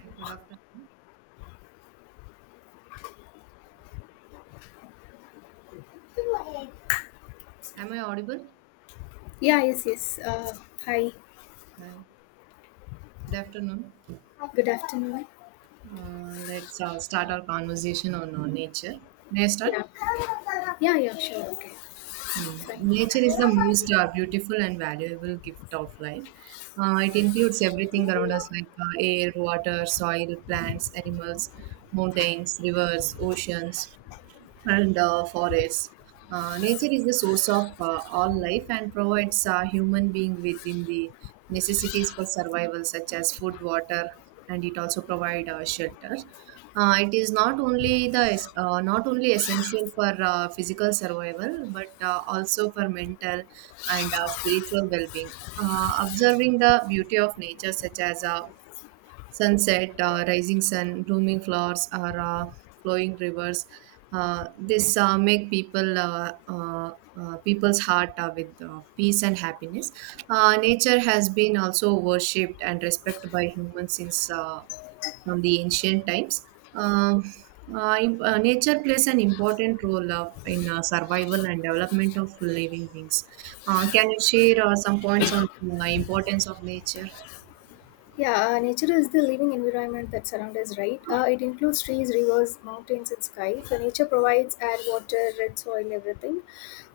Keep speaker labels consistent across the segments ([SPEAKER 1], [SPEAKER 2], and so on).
[SPEAKER 1] Hi, good afternoon. Am I audible?
[SPEAKER 2] Yeah, yes, yes. Hi,
[SPEAKER 1] Hi. Good afternoon.
[SPEAKER 2] good afternoon.
[SPEAKER 1] Let's start our conversation on nature. May I start?
[SPEAKER 2] Yeah, yeah, yeah, sure, okay,
[SPEAKER 1] Mm.
[SPEAKER 2] fine.
[SPEAKER 1] Nature is the most beautiful and valuable gift of life. It includes everything around us like air, water, soil, plants, animals, mountains, rivers, oceans, and forests. Nature is the source of all life and provides a human being within the necessities for survival, such as food, water, and it also provides shelter. It is not only not only essential for physical survival, but also for mental and spiritual well-being. Observing the beauty of nature, such as sunset, rising sun, blooming flowers, or flowing rivers. This make people's heart with peace and happiness. Nature has been also worshipped and respected by humans since from the ancient times. Um, Nature plays an important role in survival and development of living beings. Can you share some points on the importance of nature?
[SPEAKER 2] Yeah, nature is the living environment that surrounds us, right? It includes trees, rivers, mountains, and sky. So nature provides air, water, red soil, everything.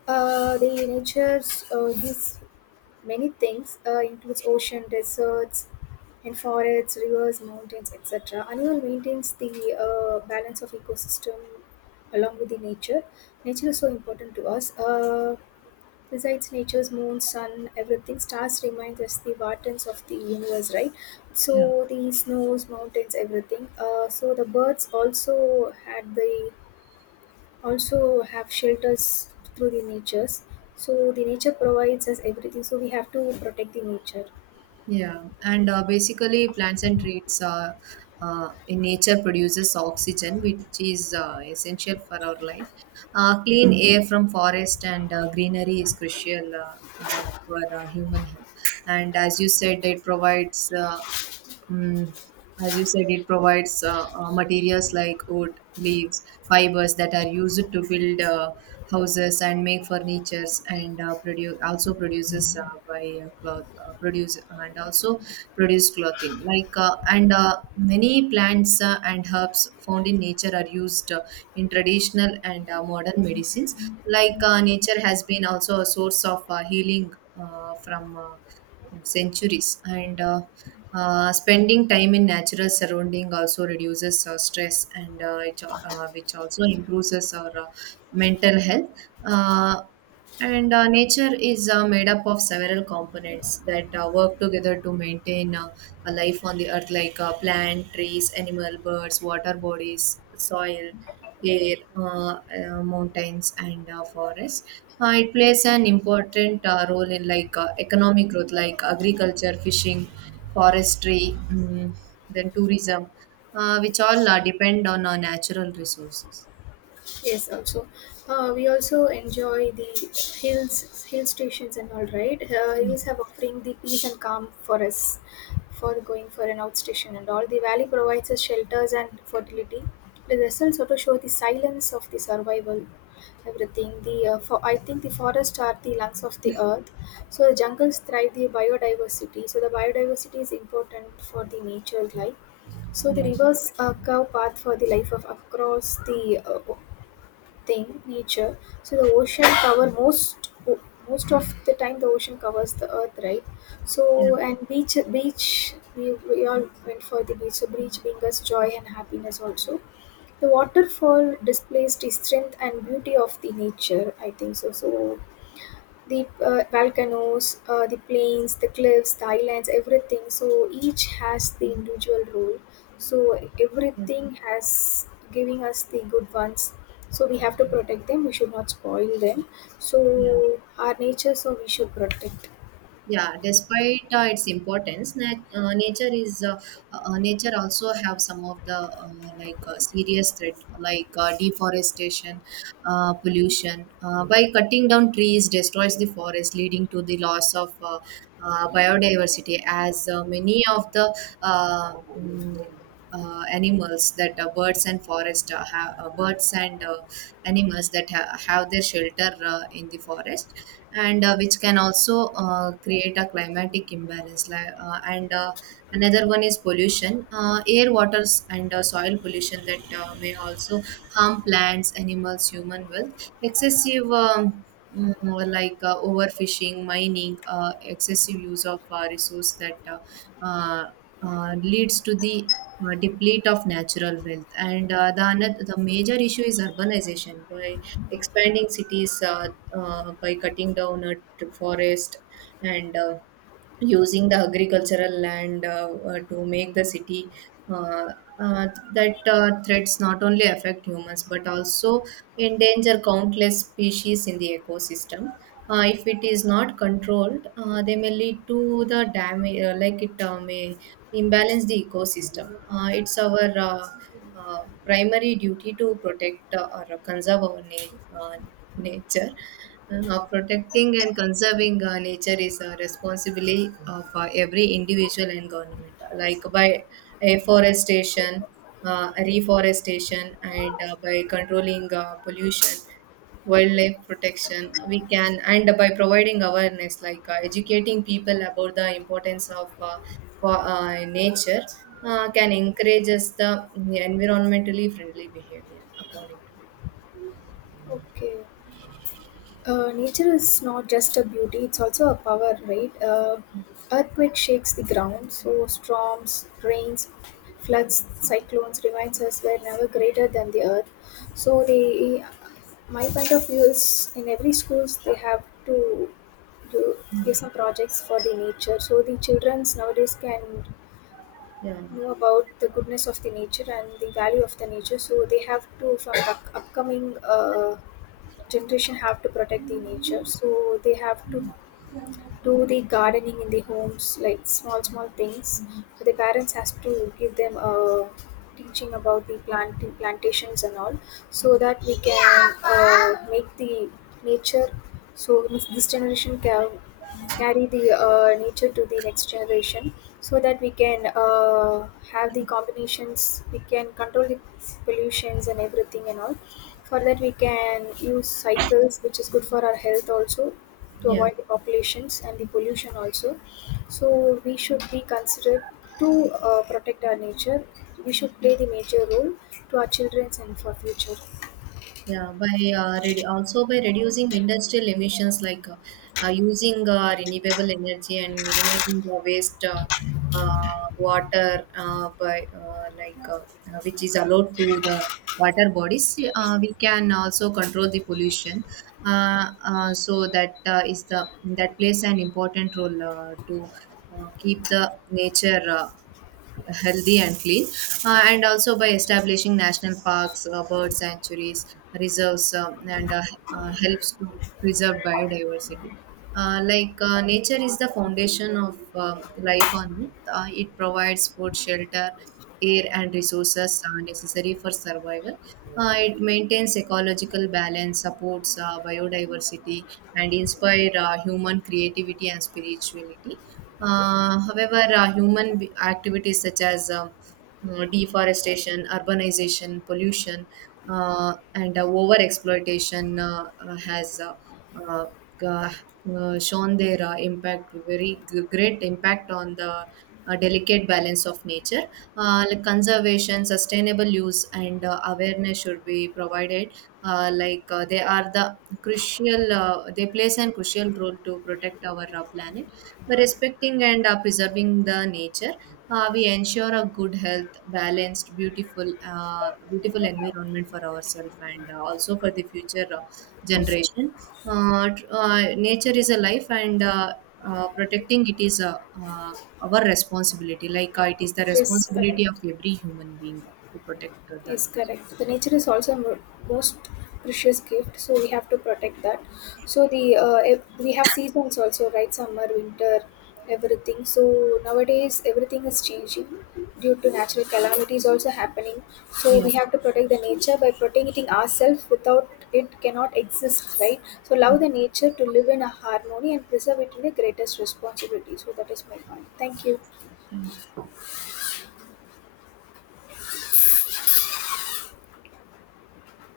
[SPEAKER 2] The nature gives many things, includes ocean, deserts and forests, rivers, mountains, etc. Animal maintains the balance of ecosystem along with the nature. Nature is so important to us. Besides, nature's moon, sun, everything, stars remind us the wardens of the universe, right?
[SPEAKER 1] Yeah.
[SPEAKER 2] So the snows, mountains, everything. So the birds also had the also have shelters through the natures. So the nature provides us everything, so we have to protect the nature.
[SPEAKER 1] Yeah, and basically, plants and trees in nature produces oxygen, which is essential for our life. Clean air from forest and greenery is crucial for human health. And as you said, it provides Mm, as you said, it provides materials like wood, leaves, fibers that are used to build houses and make furnitures, and produce also produces by cloth produce and also produce clothing. And many plants and herbs found in nature are used in traditional and modern medicines. Nature has been also a source of healing from centuries and spending time in natural surrounding also reduces stress and which also improves us our mental health. Uh, and Nature is made up of several components that work together to maintain a life on the earth, like plant, trees, animal, birds, water bodies, soil, air, mountains, and forests. It plays an important role in economic growth, like agriculture, fishing, forestry, then tourism, which all depend on natural resources.
[SPEAKER 2] Yes, also. We also enjoy the hills, hill stations and all, right? Hills have offering the peace and calm for us for going for an outstation and all. The valley provides us shelters and fertility. The results also show the silence of the survival, everything. I think the forests are the lungs of the earth. So the jungles thrive the biodiversity. So the biodiversity is important for the nature life. So the
[SPEAKER 1] Yeah,
[SPEAKER 2] rivers curve path for the life of across the nature. So the ocean cover most of the time the ocean covers the earth, right?
[SPEAKER 1] yeah,
[SPEAKER 2] So. And beach we all went for the beach. So beach brings us joy and happiness also. The waterfall displays the strength and beauty of the nature, I think so. So the volcanoes, the plains, the cliffs, the islands, everything. So each has the individual role. So
[SPEAKER 1] yeah,
[SPEAKER 2] everything has giving us the good ones. So we have to protect them. We should not spoil them.
[SPEAKER 1] yeah.
[SPEAKER 2] So our nature. So we should protect.
[SPEAKER 1] Yeah, despite its importance, nature is nature also have some of the serious threat like deforestation, pollution. By cutting down trees, destroys the forest, leading to the loss of biodiversity. As many of the uh, mm, animals that birds and forest have birds and animals that have their shelter in the forest and which can also create a climatic imbalance . And another one is pollution air waters and soil pollution that may also harm plants animals human wealth excessive overfishing mining excessive use of resource that uh, leads to the deplete of natural wealth. And the major issue is urbanization. By expanding cities, by cutting down forest, and using the agricultural land to make the city uh, uh, that threats not only affect humans but also endanger countless species in the ecosystem. If it is not controlled, they may lead to the damage, like it may imbalance the ecosystem. It's our primary duty to protect or conserve our nature. Protecting and conserving nature is a responsibility of every individual and government, like by afforestation, reforestation, and by controlling pollution, wildlife protection. We can, and by providing awareness, educating people about the importance of nature, can encourage us the environmentally friendly behavior, according to.
[SPEAKER 2] Okay. Nature is not just a beauty, it's also a power, right? Earthquake shakes the ground. So storms, rains, floods, cyclones reminds us we're never greater than the earth. So they, my point of view is in every schools they have to do, give some projects for the nature. So the childrens nowadays can
[SPEAKER 1] Yeah,
[SPEAKER 2] know about the goodness of the nature and the value of the nature. So they have to, from the upcoming generation, have to protect the nature, so they have to do the gardening in the homes, like small small things. So the parents has to give them a teaching about the planting, plantations and all, so that we can make the nature. So this generation can carry the nature to the next generation, so that we can have the combinations, we can control the pollutions and everything and all. For that we can use cycles, which is good for our health also, to
[SPEAKER 1] yeah.
[SPEAKER 2] avoid the populations and the pollution also. So we should be considered to protect our nature. We should play the major role to our children's and for future.
[SPEAKER 1] Yeah, by also by reducing industrial emissions like using renewable energy and minimizing the waste uh, water by which is allowed to the water bodies, we can also control the pollution. So that is the that plays an important role to keep the nature healthy and clean, and also by establishing national parks, bird sanctuaries, reserves, and helps to preserve biodiversity. Nature is the foundation of life on Earth. It provides food, shelter, air, and resources necessary for survival. It maintains ecological balance, supports biodiversity, and inspire human creativity and spirituality. However, activities such as deforestation, urbanization, pollution, and over exploitation has uh, uh, shown their impact, very great impact on the delicate balance of nature. Conservation, sustainable use, and awareness should be provided. They are the crucial, they plays an crucial role to protect our planet by respecting and preserving the nature. We ensure a good health balanced beautiful environment for ourselves and also for the future generation. uh, tr- uh, Nature is a life and protecting it is our responsibility. It is the
[SPEAKER 2] Yes,
[SPEAKER 1] responsibility of
[SPEAKER 2] correct.
[SPEAKER 1] every human being to protect the
[SPEAKER 2] Yes,
[SPEAKER 1] nature.
[SPEAKER 2] correct. The nature is also most precious gift, so we have to protect that. So the we have seasons also, right? Summer, winter, everything. So nowadays everything is changing due to natural calamities also happening. So
[SPEAKER 1] Yeah.
[SPEAKER 2] we have to protect the nature by protecting ourselves. Without it, cannot exist, right? So love the nature to live in a harmony and preserve it in the greatest responsibility. So that is my point. Thank you.